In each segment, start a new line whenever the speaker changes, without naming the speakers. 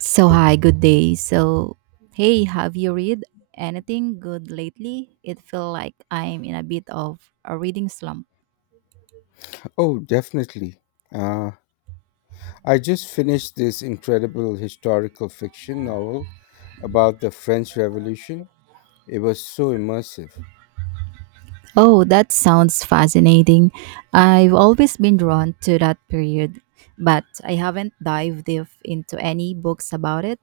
So,
Okay.
hi, good day. Hey, have you read anything good lately? It feel like I'm in a bit of a reading slump.
Oh, definitely. Uh, I just finished this incredible historical fiction novel about the French Revolution. It was so immersive.
Oh, that sounds fascinating. I've always been drawn to that period, but I haven't dived deep into any books about it.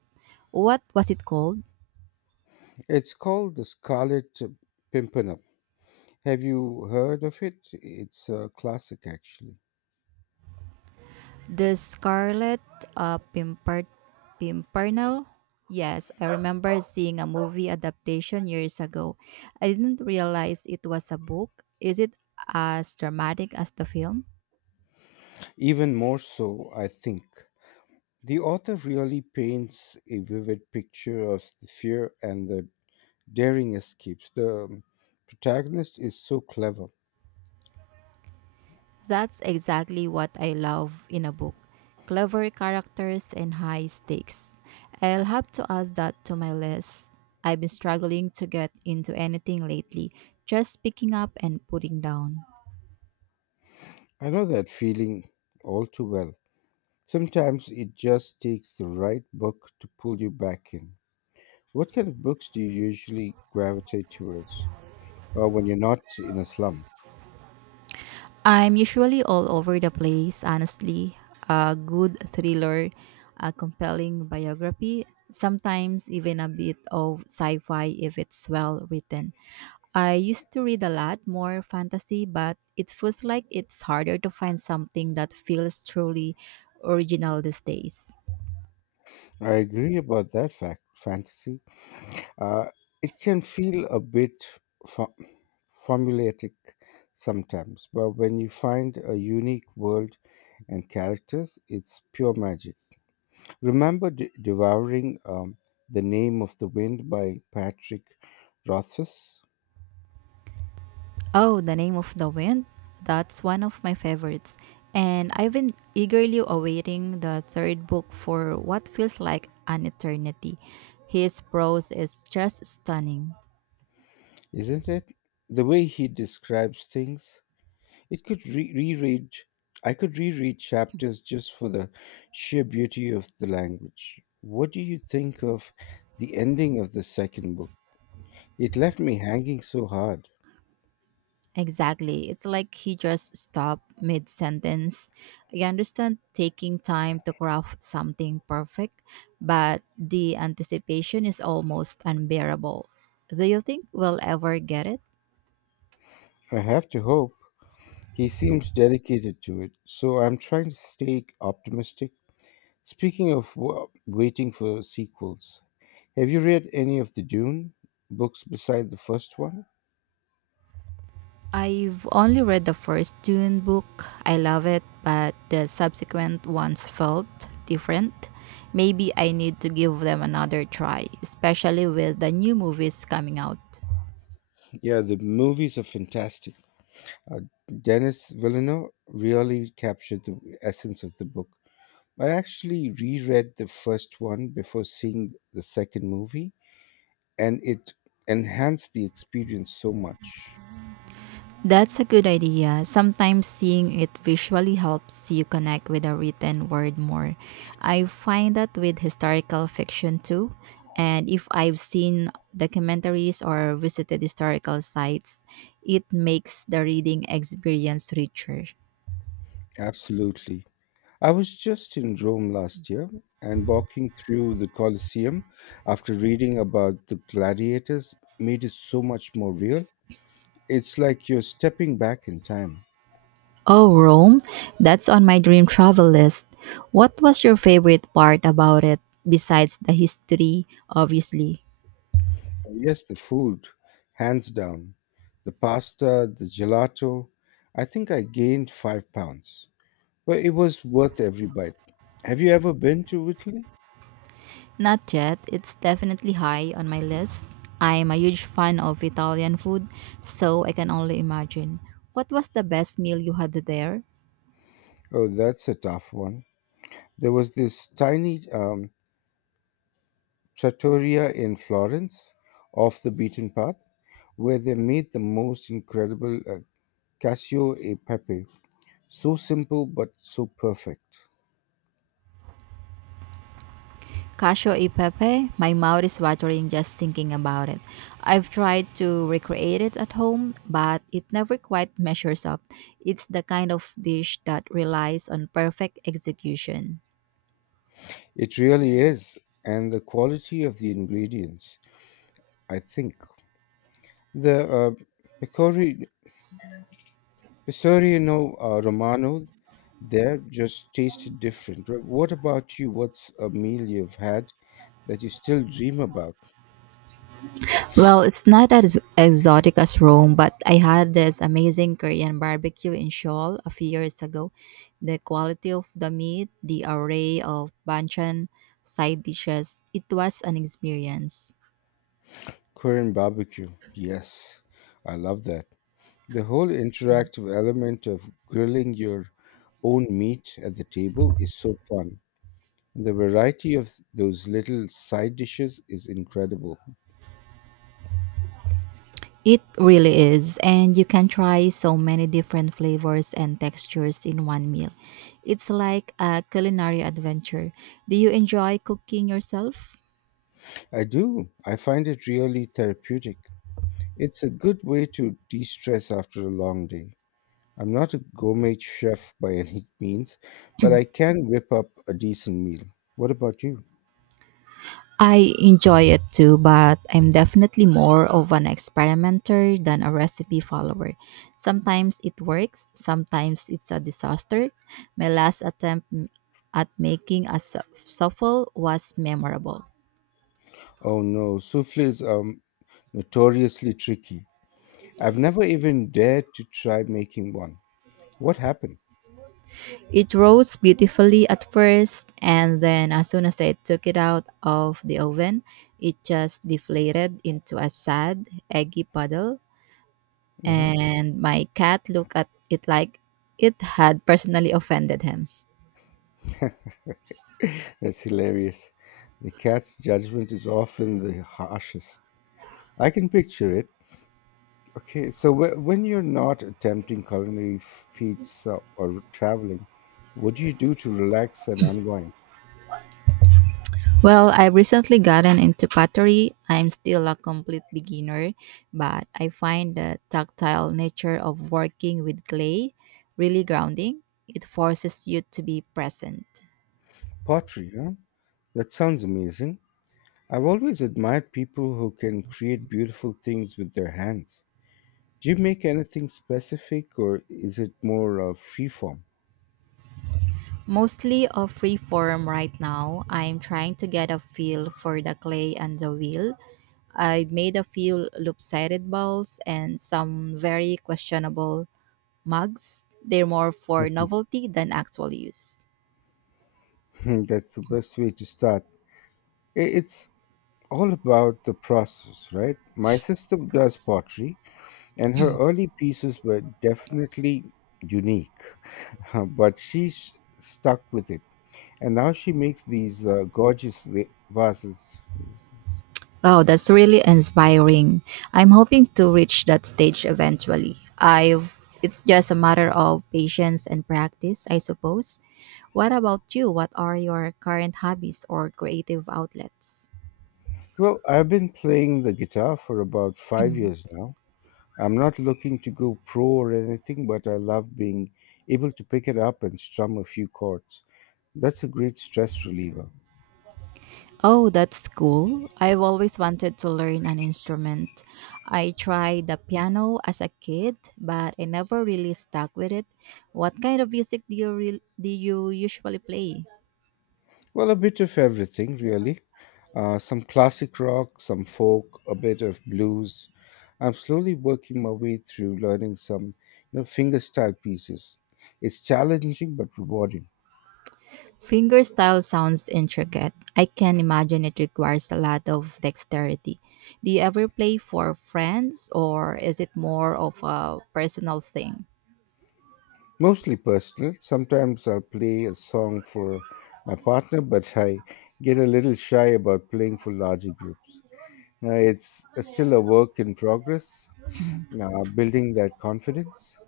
What was it called?
It's called The Scarlet Pimpernel. Have you heard of it? It's a classic, actually.
The Scarlet uh, Pimpert- Pimpernel? Yes, I remember seeing a movie adaptation years ago. I didn't realize it was a book. Is it as dramatic as the film?
Even more so, I think. The author really paints a vivid picture of the fear and the daring escapes. The protagonist is so clever.
That's exactly what I love in a book, clever characters and high stakes. I'll have to add that to my list. I've been struggling to get into anything lately, just picking up and putting down.
I know that feeling all too well. Sometimes it just takes the right book to pull you back in. What kind of books do you usually gravitate towards when you're not in a slump?
I'm usually all over the place, honestly. A good thriller, a compelling biography, sometimes even a bit of sci fi if it's well written. I used to read a lot more fantasy, but it feels like it's harder to find something that feels truly original these days.
I agree about that fact, fantasy. Uh, it can feel a bit fo- formulaic sometimes, but when you find a unique world and characters, it's pure magic. Remember devouring The Name of the Wind by Patrick Rothfuss?
Oh, The Name of the Wind? That's one of my favorites. And I've been eagerly awaiting the third book for what feels like an eternity. His prose is just stunning.
Isn't it? The way he describes things, it could re- reread. I could reread chapters just for the sheer beauty of the language. What do you think of the ending of the second book? It left me hanging so hard.
Exactly. It's like he just stopped mid sentence. I understand taking time to craft something perfect, but the anticipation is almost unbearable. Do you think we'll ever get it?
I have to hope he seems dedicated to it, so I'm trying to stay optimistic. Speaking of wa waiting for sequels, have you read any of the Dune books beside the first one?
I've only read the first Dune book. I love it, but the subsequent ones felt different. Maybe I need to give them another try, especially with the new movies coming out.
Yeah, the movies are fantastic. Uh, Dennis Villeneuve really captured the essence of the book. I actually reread the first one before seeing the second movie, and it enhanced the experience so much.
That's a good idea. Sometimes seeing it visually helps you connect with a written word more. I find that with historical fiction too. And if I've seen documentaries or visited historical sites, it makes the reading experience richer.
Absolutely. I was just in Rome last year and walking through the Colosseum after reading about the gladiators made it so much more real. It's like you're stepping back in time.
Oh, Rome? That's on my dream travel list. What was your favorite part about it, besides the history, obviously?
Yes, the food, hands down. The pasta, the gelato. I think I gained 5 pounds, but it was worth every bite. Have you ever been to Italy?
Not yet. It's definitely high on my list. I'm a huge fan of Italian food, so I can only imagine. What was the best meal you had there?
Oh, that's a tough one. There was this tiny trattoria in Florence, off the beaten path, where they made the most incredible cassio e pepe. So simple, but so perfect.
Casio e Pepe, my mouth is watering just thinking about it. I've tried to recreate it at home, but it never quite measures up. It's the kind of dish that relies on perfect execution.
It really is, and the quality of the ingredients, I think. The Pecorino, Pecorino Romano there just tasted different. What about you? What's a meal you've had that you still dream about?
Well, it's not as exotic as Rome, but I had this amazing Korean barbecue in Seoul a few years ago. The quality of the meat, the array of banchan side dishes, it was an experience.
Korean barbecue. Yes, I love that. The whole interactive element of grilling your own meat at the table is so fun. The variety of those little side dishes is incredible.
It really is, and you can try so many different flavors and textures in one meal. It's like a culinary adventure. Do you enjoy cooking yourself?
I do. I find it really therapeutic. It's a good way to de stress after a long day. I'm not a gourmet chef by any means, but I can whip up a decent meal. What about you?
I enjoy it too, but I'm definitely more of an experimenter than a recipe follower. Sometimes it works, sometimes it's a disaster. My last attempt at making a souffle was memorable.
Oh no, souffles are notoriously tricky. I've never even dared to try making one. What happened?
It rose beautifully at first, and then as soon as I took it out of the oven, it just deflated into a sad, eggy puddle.
Hmm.
And my cat looked at it like it had personally offended him.
That's hilarious. The cat's judgment is often the harshest. I can picture it. Okay, so when you're not attempting culinary feats or traveling, what do you do to relax and unwind?
Well, I've recently gotten into pottery. I'm still a complete beginner, but I find the tactile nature of working with clay really grounding. It forces you to be present.
Pottery, huh? That sounds amazing. I've always admired people who can create beautiful things with their hands. Do you make anything specific or is it more freeform?
Mostly a free form right now. I'm trying to get a feel for the clay and the wheel. I made a few lopsided balls and some very questionable mugs. They're more for novelty than actual use.
Hmm, that's the best way to start. It's all about the process, right? My sister does pottery, and her early pieces were definitely unique, but stuck with it. And now she makes these gorgeous vases.
Wow, that's really inspiring. I'm hoping to reach that stage eventually. I've It's just a matter of patience and practice, I suppose. What about you? What are your current hobbies or creative outlets?
Well, I've been playing the guitar for about 5 years now. I'm not looking to go pro or anything, but I love being able to pick it up and strum a few chords. That's a great stress reliever.
Oh, that's cool. I've always wanted to learn an instrument. I tried the piano as a kid, but I never really stuck with it. What kind of music do you usually play?
Well, a bit of everything, really. Some classic rock, some folk, a bit of blues. I'm slowly working my way through learning some, you know, fingerstyle pieces. It's challenging but rewarding.
Fingerstyle sounds intricate. I can imagine it requires a lot of dexterity. Do you ever play for friends or is it more of a personal thing?
Mostly personal. Sometimes I'll play a song for my partner, but I get a little shy about playing for larger groups. It's still a work in progress, building that confidence.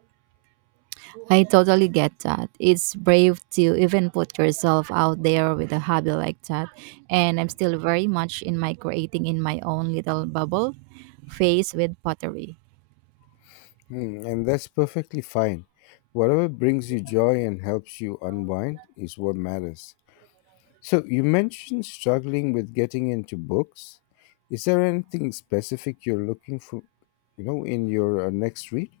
I totally get that. It's brave to even put yourself out there with a hobby like that. And I'm still very much in my creating in my own little bubble phase with pottery.
Hmm, and that's perfectly fine. Whatever brings you joy and helps you unwind is what matters. So, you mentioned struggling with getting into books. Is there anything specific you're looking for, you know, in your next read?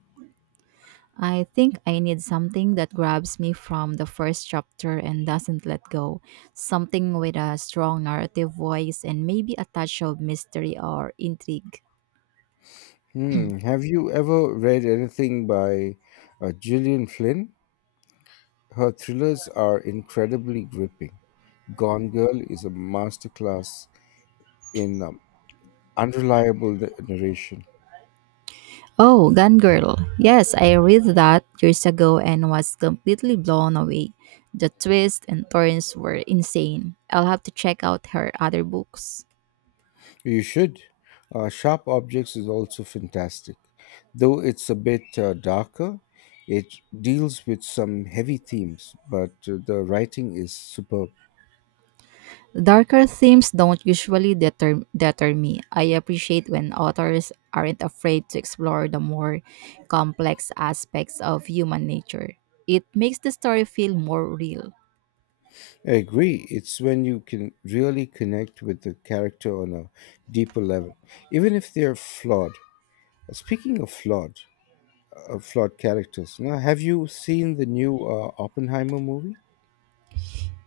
I think I need something that grabs me from the first chapter and doesn't let go. Something with a strong narrative voice and maybe a touch of mystery or intrigue.
Hmm. Have you ever read anything by Gillian Flynn? Her thrillers are incredibly gripping. Gone Girl is a masterclass in unreliable narration.
Oh, Gone Girl. Yes, I read that years ago and was completely blown away. The twists and turns were insane. I'll have to check out her other books.
You should. Sharp Objects is also fantastic. Though it's a bit darker, it deals with some heavy themes, but the writing is superb.
Darker themes don't usually deter me. I appreciate when authors aren't afraid to explore the more complex aspects of human nature. It makes the story feel more real.
I agree. It's when you can really connect with the character on a deeper level, even if they're flawed. Speaking of flawed characters, now have you seen the new Oppenheimer movie?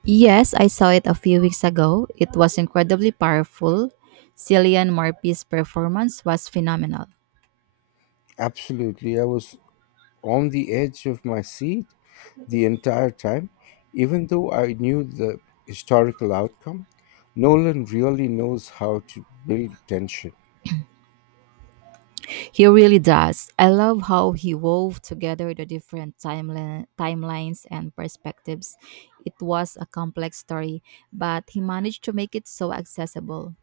Yes, I saw it a few weeks ago. It was incredibly powerful. Cillian Murphy's performance was phenomenal.
Absolutely. I was on the edge of my seat the entire time, even though I knew the historical outcome. Nolan really knows how to build tension.
He really does. I love how he wove together the different timelines and perspectives. It was a complex story, but he managed to make it so accessible.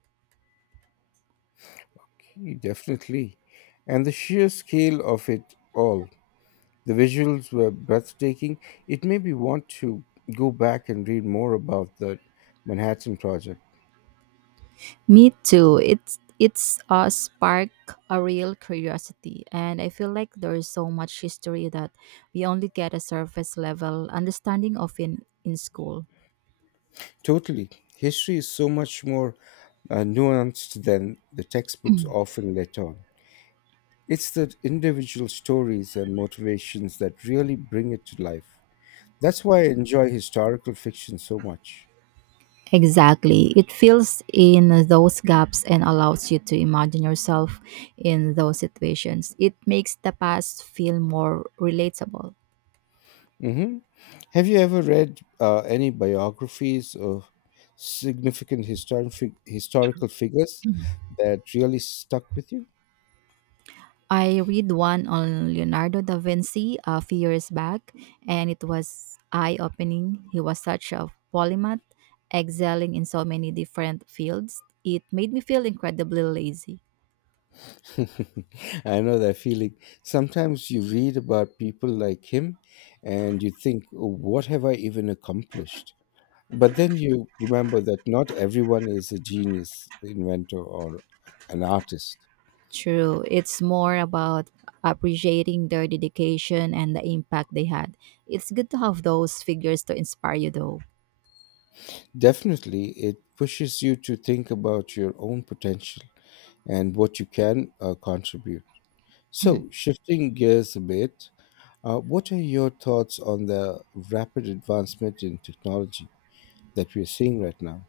He definitely. And the sheer scale of it all. The visuals were breathtaking. It made me want to go back and read more about the Manhattan Project.
Me too. It's sparked a real curiosity, and I feel like there is so much history that we only get a surface level understanding of in school.
Totally. History is so much more nuanced than the textbooks often let on. It's the individual stories and motivations that really bring it to life. That's why I enjoy historical fiction so much.
Exactly. It fills in those gaps and allows you to imagine yourself in those situations. It makes the past feel more relatable.
Hmm. Have you ever read any biographies of significant historical figures that really stuck with you?
I read one on Leonardo da Vinci a few years back, and it was eye opening. He was such a polymath, excelling in so many different fields. It made me feel incredibly lazy.
I know that feeling. Sometimes you read about people like him and you think, "Oh, what have I even accomplished? But then you remember that not everyone is a genius, inventor, or an artist.
True. It's more about appreciating their dedication and the impact they had. It's good to have those figures to inspire you, though.
Definitely, it pushes you to think about your own potential and what you can contribute. So, shifting gears a bit, what are your thoughts on the rapid advancement in technology that we are seeing right now?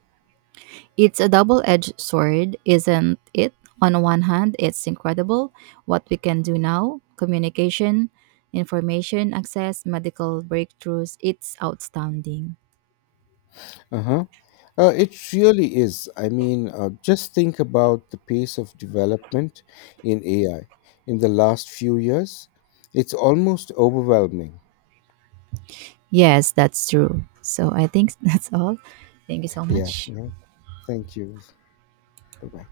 It's a double edged sword, isn't it? On one hand, it's incredible what we can do now, communication, information access, medical breakthroughs. It's outstanding.
Uh-huh. It really is. I mean, just think about the pace of development in AI in the last few years. It's almost overwhelming.
Yes, that's true. So I think that's all. Thank you so
Yeah,
much.
yeah. Thank you. Bye-bye.